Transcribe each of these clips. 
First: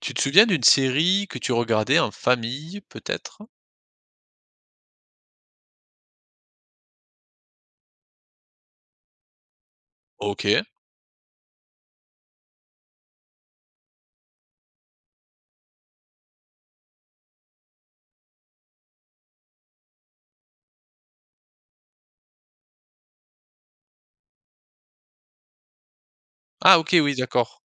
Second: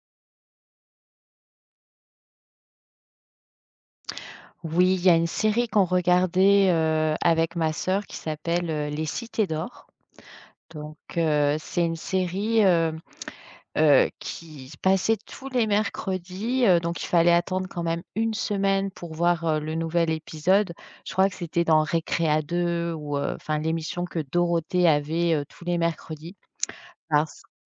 Tu te souviens d'une série que tu regardais en famille, peut-être? Oui, il y a une série qu'on regardait, avec ma sœur qui s'appelle, Les Cités d'or. OK. Donc, c'est une série, qui se passait tous les mercredis, donc il fallait attendre quand même une semaine pour voir, le nouvel épisode. Je crois que c'était dans Récréa 2 ou, enfin l'émission que Dorothée avait, tous les mercredis. Ah OK, oui, Parce d'accord.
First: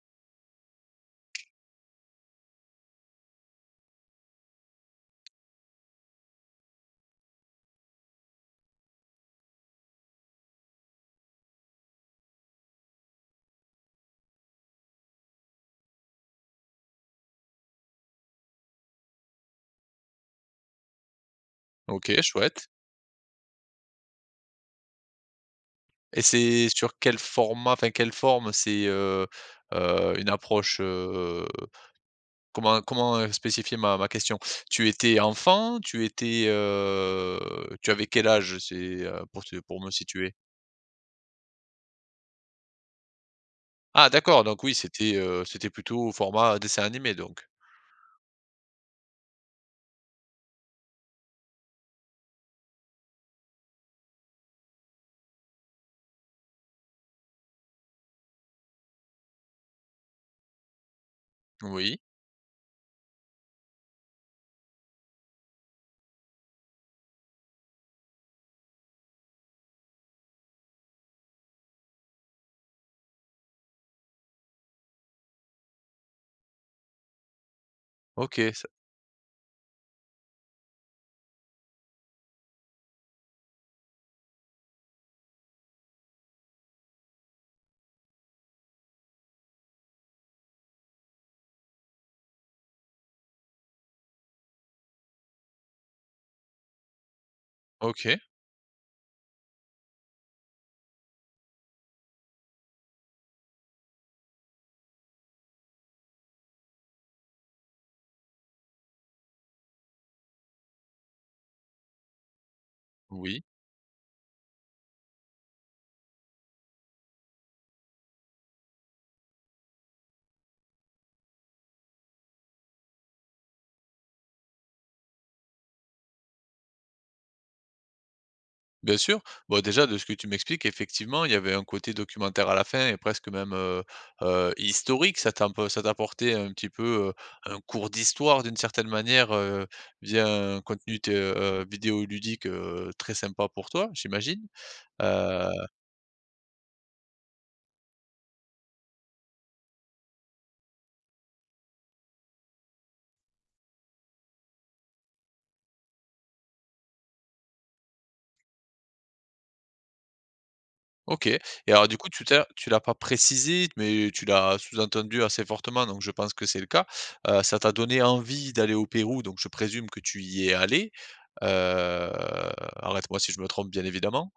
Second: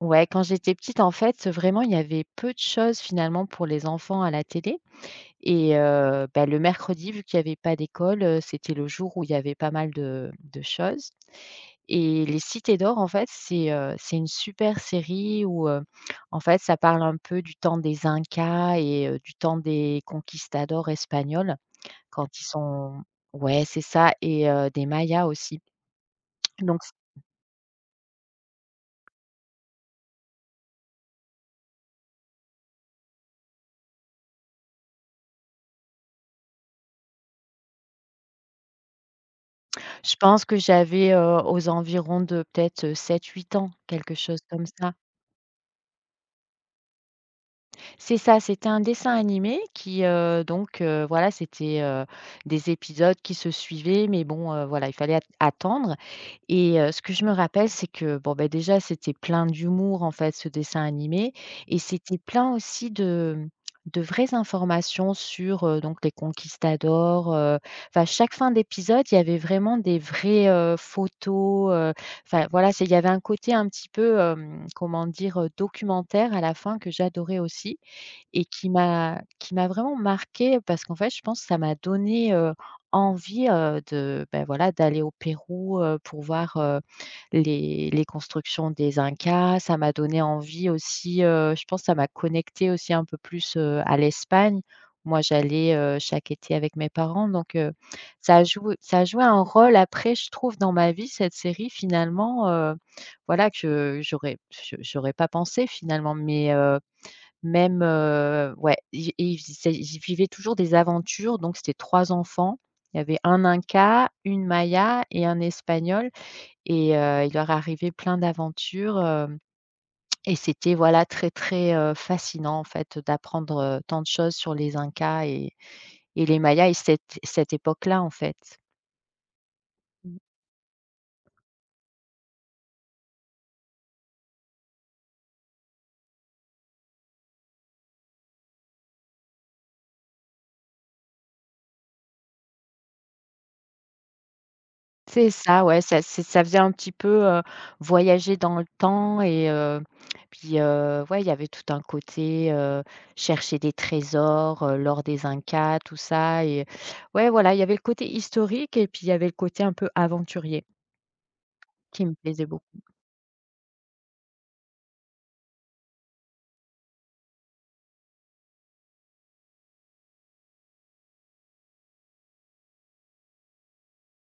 Ouais, quand j'étais petite, en fait, vraiment, il y avait peu de choses finalement pour les enfants à la télé. Et bah, le mercredi, vu qu'il y avait pas d'école, c'était le jour où il y avait pas mal de choses. Et Les Cités d'or, en fait, c'est une super série où, en fait, ça parle un peu du temps des Incas et du temps des conquistadors espagnols OK, quand ils chouette. sont ouais, c'est ça et des Mayas aussi. Et c'est Donc sur quel format, enfin quelle forme? Une approche, comment spécifier ma question? Tu étais enfant? Tu avais quel âge? Pour te pour me je situer. pense que j'avais, aux environs de peut-être, 7-8 ans, Ah quelque chose d'accord, donc comme oui, ça. C'était plutôt au format dessin animé donc? C'est ça, c'était un dessin animé qui, voilà, c'était, des épisodes qui se suivaient, mais bon, voilà, il fallait at attendre. Et ce que je me rappelle, c'est que, bon, ben déjà, c'était plein d'humour, en fait, ce dessin animé. Et Oui. c'était plein aussi de, de vraies informations sur, donc les conquistadors, enfin, chaque fin d'épisode, il y avait vraiment des vraies, photos, enfin, voilà, c'est il y avait un côté un petit peu, comment dire? Documentaire à la fin que j'adorais aussi. OK, Et ça qui m'a vraiment marquée parce qu'en fait, je pense que ça m'a donné, envie, de, ben voilà, d'aller au Pérou, pour voir, les constructions des Incas. Ça m'a donné envie aussi, je pense que ça m'a connectée aussi un peu plus, à l'Espagne. Moi, j'allais, chaque été avec mes parents donc OK, ça a joué un rôle après, je trouve, dans ma vie, cette série finalement, voilà que j'aurais pas pensé finalement mais même, ouais, i et ils faisaient ils vivaient toujours des aventures. Donc c'était 3 enfants. Il y avait oui. un Inca, une Maya et un Espagnol. Et il leur arrivait plein d'aventures, hem et c'était, voilà, très, très, fascinant, en fait, d'apprendre, tant de choses sur les Incas et les Mayas et cette époque-là, en fait. Bien sûr. Bon, déjà, de ce que Mmh. tu m'expliques, effectivement, il y avait un côté documentaire à la fin et presque même historique. Ça t'apportait un petit peu euh, un cours d'histoire d'une certaine manière, via un contenu vidéoludique, très sympa pour toi, j'imagine. C'est Euh, ça, ouais, ça faisait un petit peu, voyager dans le temps et puis, ouais, il y avait tout un côté, chercher des trésors, l'or des Incas, tout ça. Et ouais, voilà, il y avait le côté historique et puis il y avait le côté un peu aventurier OK. Et alors, du qui coup, me plaisait tu beaucoup. l'as pas précisé, mais tu l'as sous-entendu assez fortement, donc je pense que c'est le cas. Ça t'a donné envie d'aller au Pérou, donc je présume que tu y es allé. Euh, arrête-moi si je me trompe, bien évidemment.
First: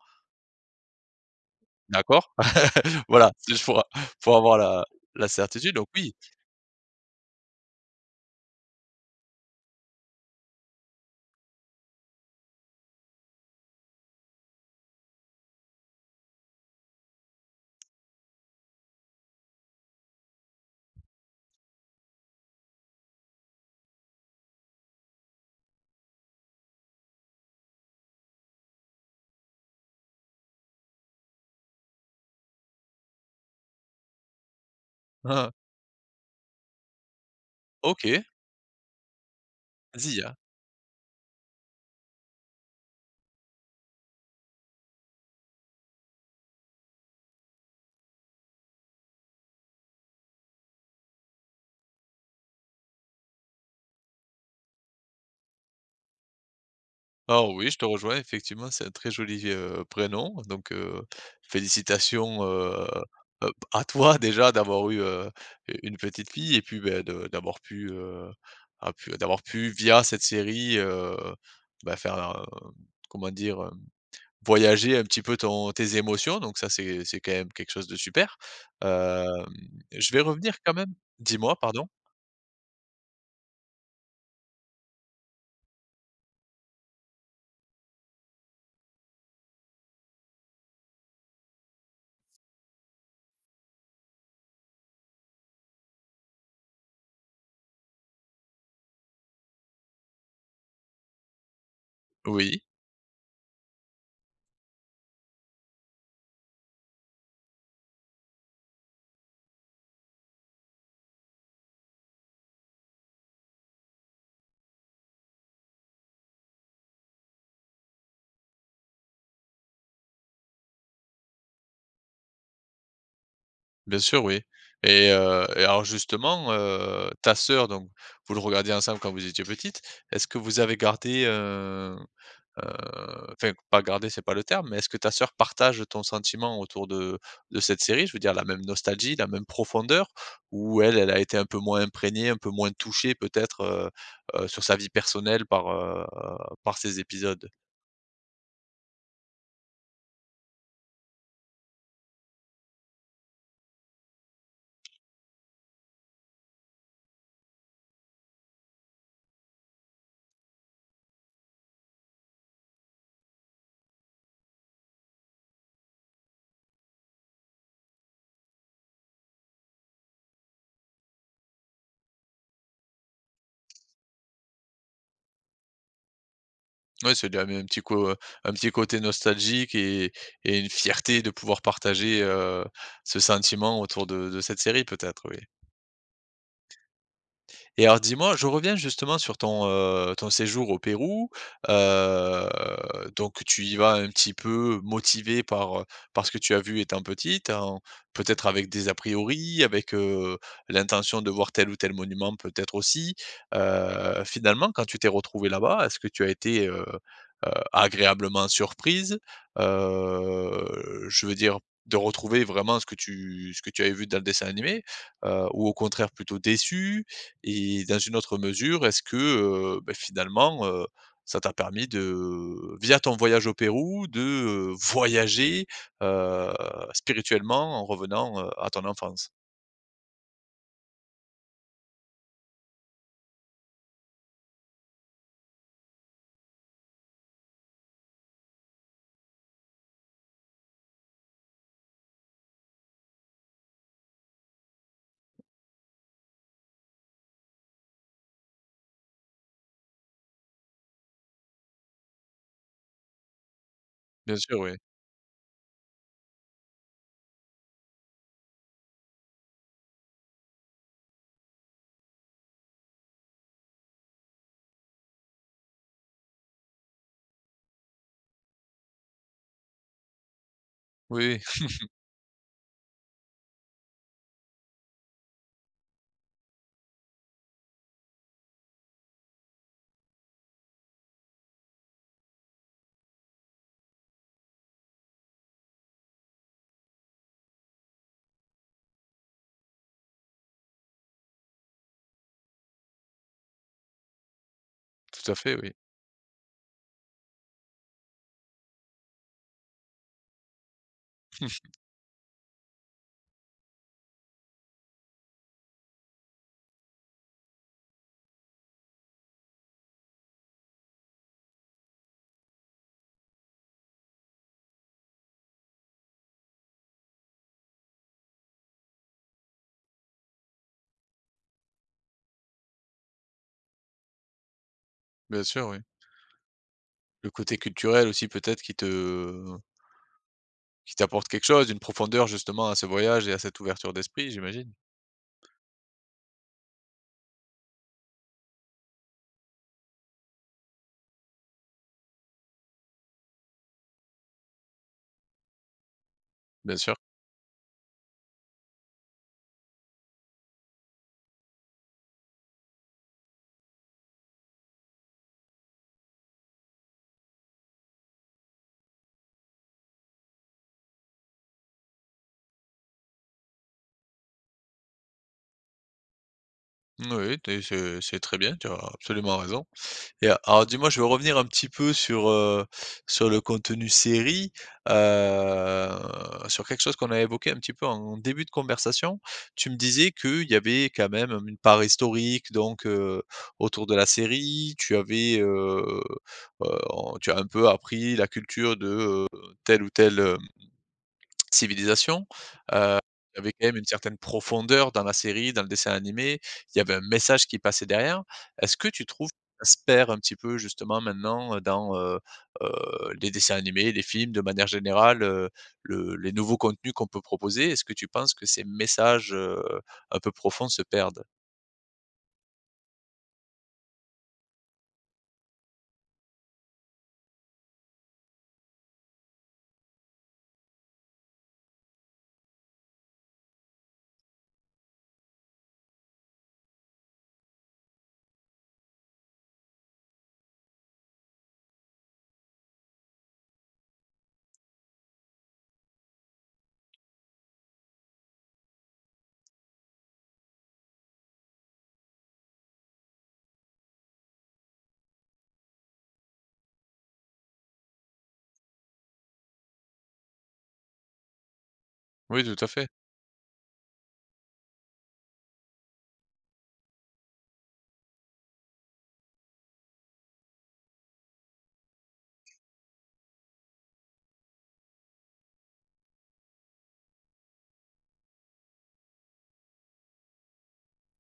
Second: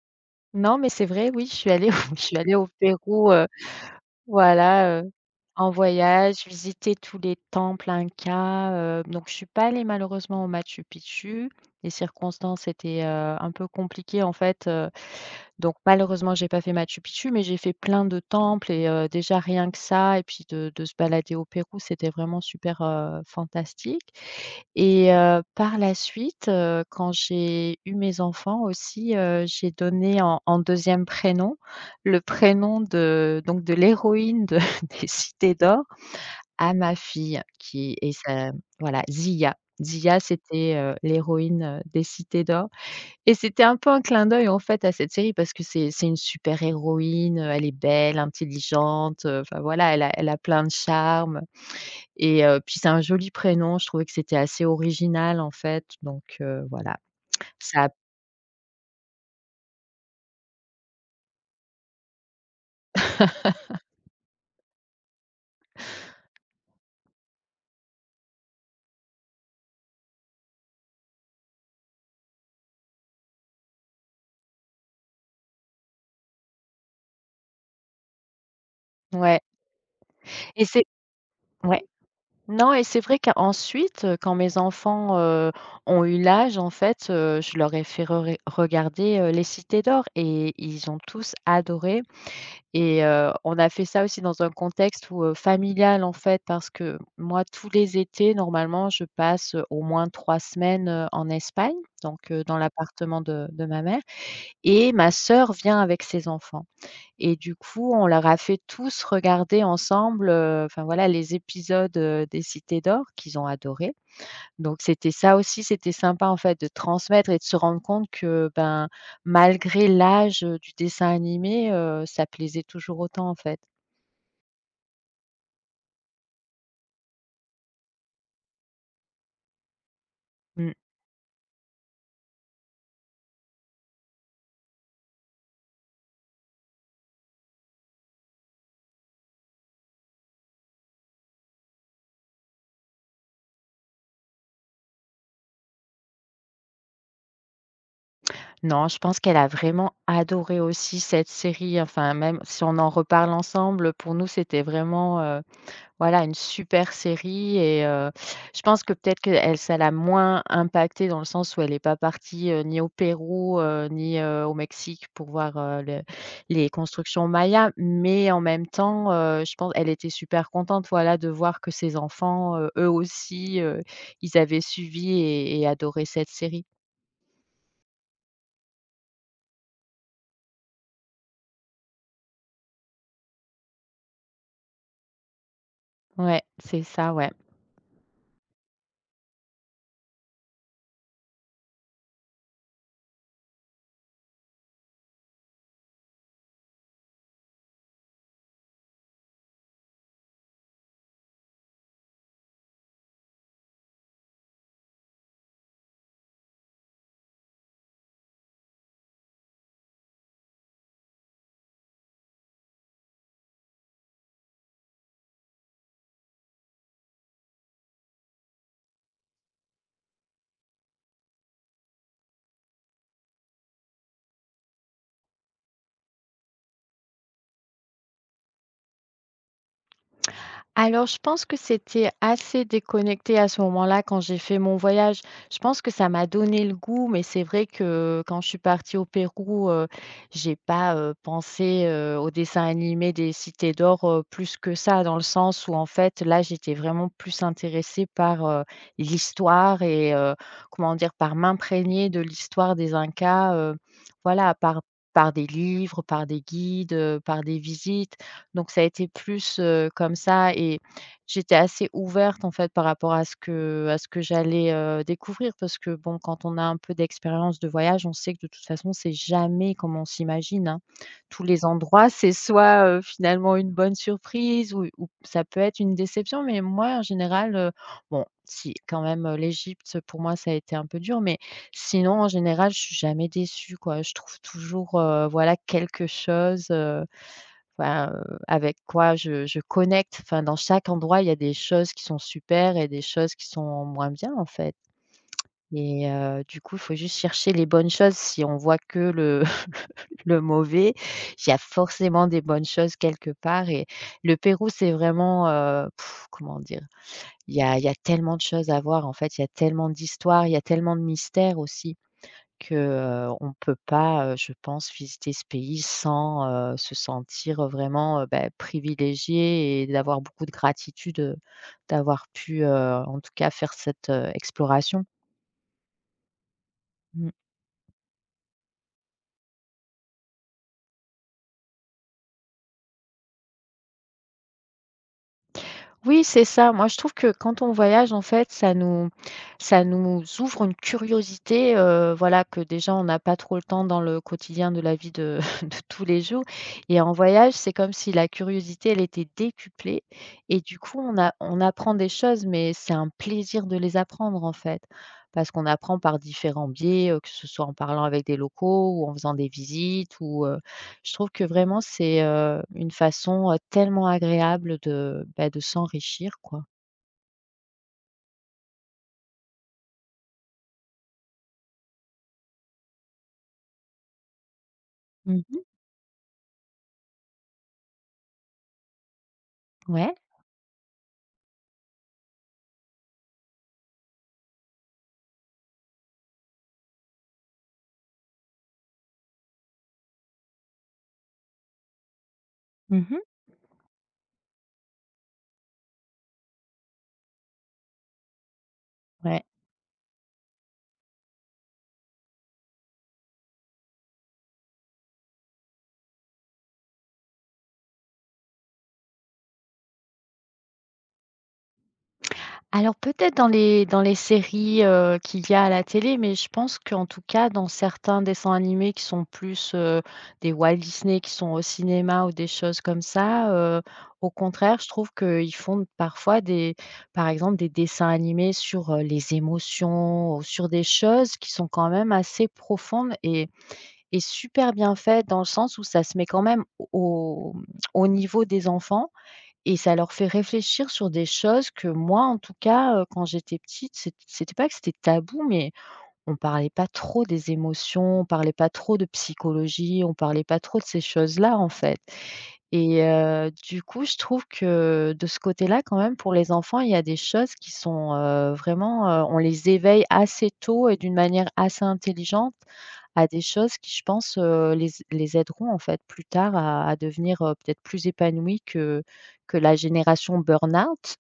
Non, mais c'est vrai, oui, je suis allée au je D'accord, suis allée au voilà, Pérou, c'est juste pour avoir la voilà, la en certitude, donc oui, voyage, visiter tous les temples Incas, donc je suis pas allée malheureusement au Machu Picchu. Les circonstances étaient, un peu compliquées en fait. Donc malheureusement, j'ai pas fait Machu Picchu, mais j'ai fait plein de temples. Et déjà rien que ça et puis de se balader au Pérou, c'était vraiment super, fantastique. Et par la suite, quand j'ai eu mes enfants aussi, j'ai donné en 2e prénom, le prénom de donc de l'héroïne de des hein, Cités d'or à ma fille qui est OK, ça voilà, Zia. Zia, Zia. c'était, l'héroïne, des Cités d'or. Et c'était un peu un clin d'œil, en fait, à cette série parce que c'est une super héroïne, elle est belle, intelligente, enfin voilà, elle a plein de charme. Et puis c'est un joli prénom. Je trouvais que c'était assez original, en fait, donc voilà. Alors oui, je te Ça rejoins effectivement, c'est un très joli, prénom, donc félicitations, à toi, déjà d'avoir eu, une petite fille et puis, beh, de d'avoir pu, a pu d'avoir pu via cette série, faire, comment dire? Voyager un petit peu ton tes émotions, donc ça, c'est quand même quelque chose de super. Hem, ouais je vais revenir et quand c'est même, dis-moi, ouais. pardon? Non. Et c'est vrai qu'ensuite, quand mes enfants, ont eu l'âge, en fait, je leur ai fait re regarder, Les Cités d'or. Et ils ont tous adoré. Et on a fait ça aussi dans un contexte où, familial en fait, parce que moi tous les étés normalement je passe, au moins 3 semaines, en Espagne, donc dans Oui, l'appartement de ma mère. Et ma sœur vient avec ses enfants. Et du coup, on leur a fait tous regarder ensemble, enfin voilà les épisodes, des Cités d'or qu'ils ont adoré. Donc c'était ça aussi, c'était sympa en fait de transmettre et de se rendre compte que, ben, malgré l'âge, du dessin animé, ça plaisait toujours autant en fait. bien sûr, et alors justement, ta sœur, donc vous le regardiez ensemble quand vous étiez petite. Est-ce que vous Mmh. avez gardé, enfin pas garder, c'est pas le terme, mais est-ce que ta sœur partage ton sentiment autour de cette série? Je veux dire la même nostalgie, la même profondeur? Ou elle, elle a été un peu moins imprégnée, un peu moins touchée peut-être, sur sa vie personnelle par, par ces épisodes? Non, je pense qu'elle a vraiment adoré aussi cette série. Enfin, même si on en reparle ensemble, pour nous, c'était vraiment, voilà, une super série. Et je pense que peut-être qu'elle ça l'a moins impactée dans le sens où elle n'est pas partie, ni au Pérou, ni, au Mexique pour voir, le les constructions mayas. Mais en même temps, je pense elle était super contente, voilà, de voir que ses enfants, eux aussi, ils avaient suivi et adoré cette série. Oui, c'est lui a mis un petit côté nostalgique et une fierté de pouvoir partager, ce sentiment autour de cette série peut-être, oui. Ouais, c'est ça, ouais. Et alors dis-moi, je reviens justement sur ton séjour au Pérou. Heu, donc tu y vas un petit peu motivé par, par ce que tu as vu étant petite, en peut-être avec des a priori, l'intention de voir tel ou tel monument peut-être aussi. Finalement, quand tu t'es retrouvée là-bas, est-ce que tu as été, agréablement surprise? Je veux dire, de retrouver vraiment ce que tu avais vu dans le dessin animé, ou au contraire plutôt déçu, et dans une autre mesure, est-ce que, heu, beh, finalement, heu, ça t'a permis, de via ton voyage au Pérou, de voyager, heu, spirituellement en revenant, à ton enfance? Alors, je pense que c'était assez déconnecté à ce moment-là quand j'ai fait mon voyage. Je pense que ça m'a donné le goût, mais c'est vrai que quand je suis partie au Pérou, j'ai pas, pensé, aux dessins animés des Cités d'or, plus que ça, dans le sens où, en fait, là, j'étais vraiment plus intéressée par, l'histoire et comment dire? Par m'imprégner de l'histoire des Incas, Bien voilà, sûr, oui. par des livres, par des guides, par des visites. Donc ça a été plus, comme ça. Et j'étais assez ouverte, en fait, par rapport à ce que j'allais, découvrir parce que bon, quand on a un peu d'expérience de voyage, on sait que de toute façon, c'est jamais comme on s'imagine, hein. Oui, Tous les oui, endroits, c'est soit, finalement une bonne surprise ou ça peut être une déception, mais moi, en général, bon, si quand même, l'Égypte, pour moi, ça a été un peu dur, mais sinon, en général, je suis jamais déçue, quoi. Je trouve toujours, voilà, quelque chose. Enfin, avec quoi je connecte. Enfin, dans chaque endroit, il y a des choses qui sont super et des choses qui sont moins bien, en fait. tout à fait, oui. Et du coup, il faut juste chercher les bonnes choses. Si on voit que le le mauvais, il y a forcément des bonnes choses quelque part. Et le Pérou, c'est vraiment, comment dire? Il y a tellement de choses à voir, en fait. Il y a tellement d'histoires, il y a tellement de mystères aussi. Que, on peut pas, je pense, visiter ce pays sans, se sentir, vraiment, bah, privilégié et d'avoir beaucoup de gratitude, d'avoir pu, en tout cas faire cette, exploration. Bien sûr, oui. Mmh. Le côté culturel aussi peut-être qui te qui t'apporte quelque chose, une profondeur justement à ce voyage et à cette ouverture d'esprit, j'imagine? Mmh. Oui, c'est ça. Moi, je trouve que quand on voyage, en fait, ça nous ouvre une curiosité, voilà, que déjà on n'a pas trop le temps dans le quotidien de la vie de de tous les jours. Bien sûr. Et en voyage, c'est comme si la curiosité, elle était décuplée. Et du coup, on apprend des choses, mais c'est un plaisir de les apprendre, en fait. Parce qu'on apprend par différents biais, que ce soit en parlant avec des locaux ou en faisant des visites ou je trouve que vraiment c'est, une façon, tellement agréable de, bah, de s'enrichir quoi. Oui, tu c'est très bien, tu as absolument raison, et alors dis-moi, je veux revenir un petit peu sur, sur le contenu série, Mmh. heu, sur quelque chose qu'on a évoqué un petit peu en début de conversation. Tu me disais Ouais. qu'il y avait quand même une part historique donc autour de la série, tu avais, on tu as un peu appris la culture de, telle ou tel civilisation, heu, Mmh. il y avait quand même une certaine profondeur dans la série, dans le dessin animé, il y avait un message qui passait derrière. Est-ce que tu trouves que Ouais. ça se perd un petit peu justement maintenant, dans les dessins animés, les films, de manière générale, le les nouveaux contenus qu'on peut proposer? Est-ce que tu penses que ces messages, un peu profonds se perdent? Alors peut-être dans les séries, qu'il y a à la télé, mais je pense qu'en tout cas dans certains dessins animés qui sont plus, des Walt Disney qui sont au cinéma ou des choses comme ça, heu, au contraire je trouve qu'ils font parfois des par exemple des dessins animés sur, les émotions ou sur des choses qui sont quand même assez profondes et est super bien fait dans le sens où ça se met quand même au niveau des enfants et ça leur fait réfléchir sur des choses que moi, en tout cas, quand j'étais petite, c'était pas que c'était tabou, mais on parlait pas trop des émotions, on parlait pas trop de psychologie, on parlait pas trop de ces choses-là, en fait. Oui, tout à fait. Et du coup, je trouve que de ce côté-là, quand même, pour les enfants, il y a des choses qui sont, vraiment, on les éveille assez tôt et d'une manière assez intelligente à des choses qui, je pense, les aideront, en fait, plus tard à devenir, peut-être plus épanouis que la génération burn-out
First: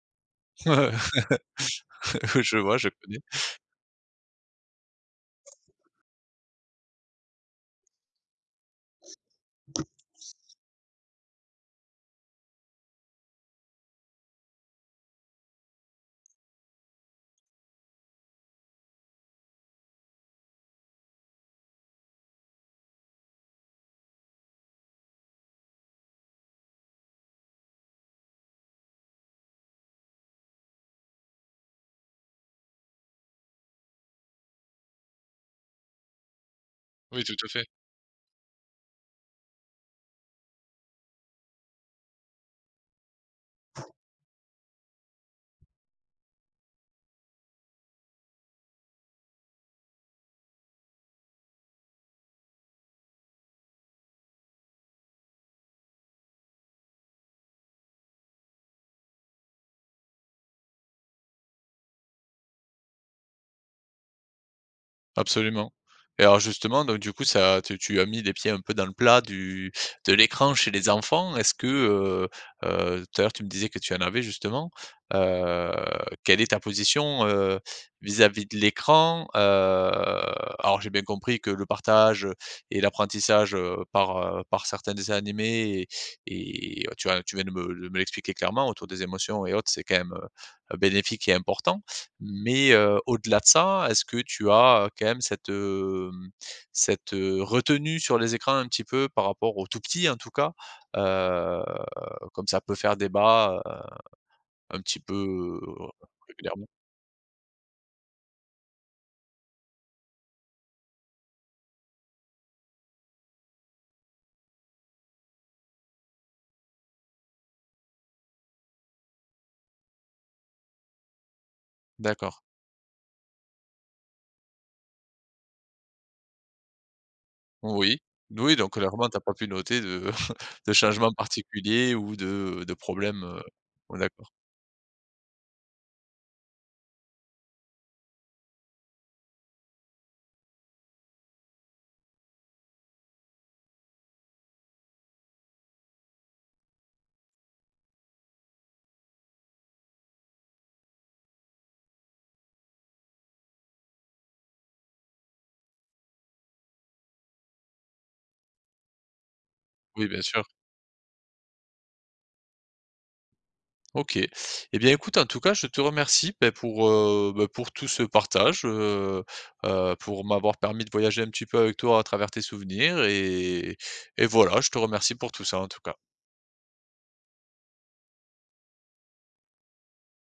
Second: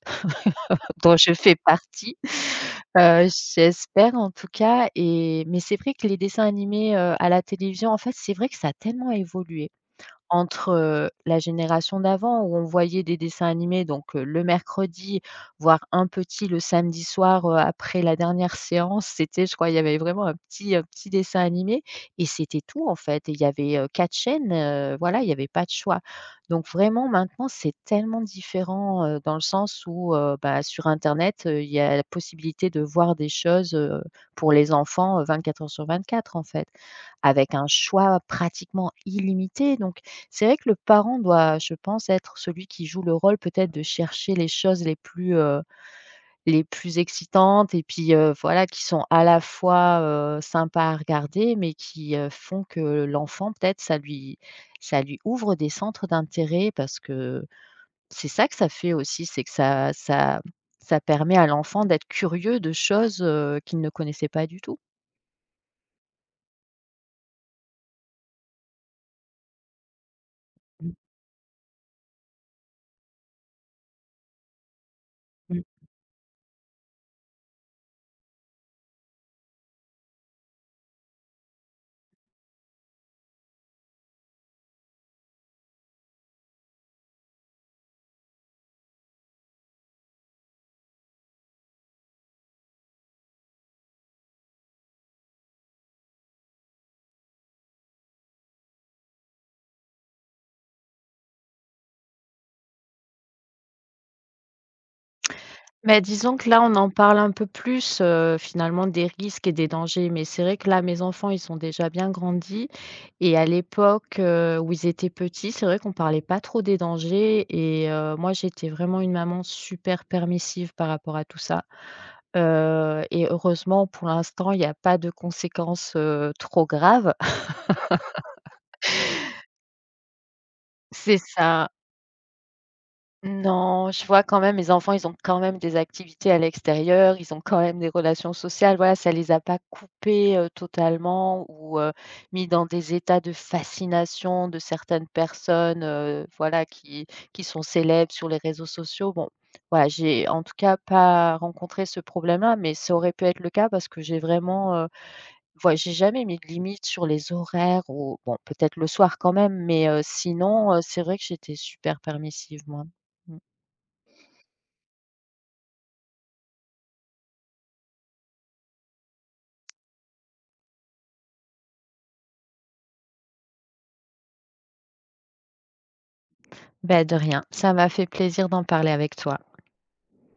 dont je fais partie. Je vois, je connais. Heu, J'espère, en tout cas. Et mais c'est vrai que les dessins animés, à la télévision, en fait, c'est vrai que ça a tellement évolué entre, la génération d'avant où on voyait des dessins animés donc, le mercredi, voire un petit le samedi soir, après la dernière séance. C'était je crois il y avait vraiment un petit dessin animé et c'était tout en fait et il y avait, 4 chaînes, voilà, il y avait pas de choix. Donc vraiment maintenant c'est tellement différent, dans le sens où, bah, sur internet, il y a la possibilité de voir des choses, pour les enfants, 24 heures sur 24 en fait. Oui, tout à Avec fait. un choix pratiquement illimité, donc c'est vrai que le parent doit, je pense, être celui qui joue le rôle peut-être de chercher les choses les plus excitantes. Et puis, voilà, qui sont à la fois, sympas à regarder, mais qui, font que l'enfant peut-être ça lui ouvre des centres d'intérêt parce que c'est ça que ça fait aussi, c'est que ça permet à l'enfant d'être curieux de choses, qu'il ne connaissait pas du tout. Absolument. Et alors justement, donc du coup, ça tu tu as mis les pieds un peu dans le plat du de l'écran chez les enfants. Est-ce que, tout à l'heure tu me disais que tu en avais justement, heu, quelle est ta position, vis-à-vis de l'écran? Alors j'ai bien compris que le partage, et l'apprentissage, par certains dessins animés et tu as tu viens de me l'expliquer clairement autour des émotions et autres, c'est quand même, bénéfique et important. Mais, au-delà de ça, est-ce que tu as, quand même cette, retenue sur les écrans un petit peu par rapport aux tout petits en tout cas? Heu, comme ça peut faire débat, un petit peu, heu, Mais disons que là, régulièrement. on en parle un peu plus, finalement des risques et des dangers, mais c'est vrai que là, mes enfants, ils sont déjà bien grandis. Et à l'époque, où ils étaient petits, c'est vrai qu'on parlait pas trop des dangers. Et moi, j'étais vraiment une maman super permissive par rapport à tout ça. D'accord. Et heureusement, pour l'instant, il n'y a pas de conséquences, trop graves. Oui. Oui, donc clairement, t'as pas pu noter de de changement C'est ça. particulier ou de problème, heu? Non, Ouais, je vois d'accord. quand même mes enfants, ils ont quand même des activités à l'extérieur, ils ont quand même des relations sociales. Voilà, ça les a pas coupés, totalement ou, mis dans des états de fascination de certaines personnes, voilà, qui sont célèbres sur les réseaux sociaux. Bon, voilà, j'ai en tout cas pas rencontré ce problème-là, mais ça aurait pu être le cas parce que j'ai vraiment, voi j'ai jamais mis de limite sur les horaires ou bon, peut-être le soir quand même, mais, Oui, bien sûr. sinon, c'est vrai que j'étais super permissive, moi. Mmh. OK. Eh bien, écoute, en tout cas, je te remercie, beh, pour, pour tout ce partage, pour m'avoir permis de voyager un petit peu avec toi à travers tes souvenirs et voilà, je te remercie pour tout ça, en tout cas. Ben de rien, ça m'a fait plaisir d'en parler avec toi.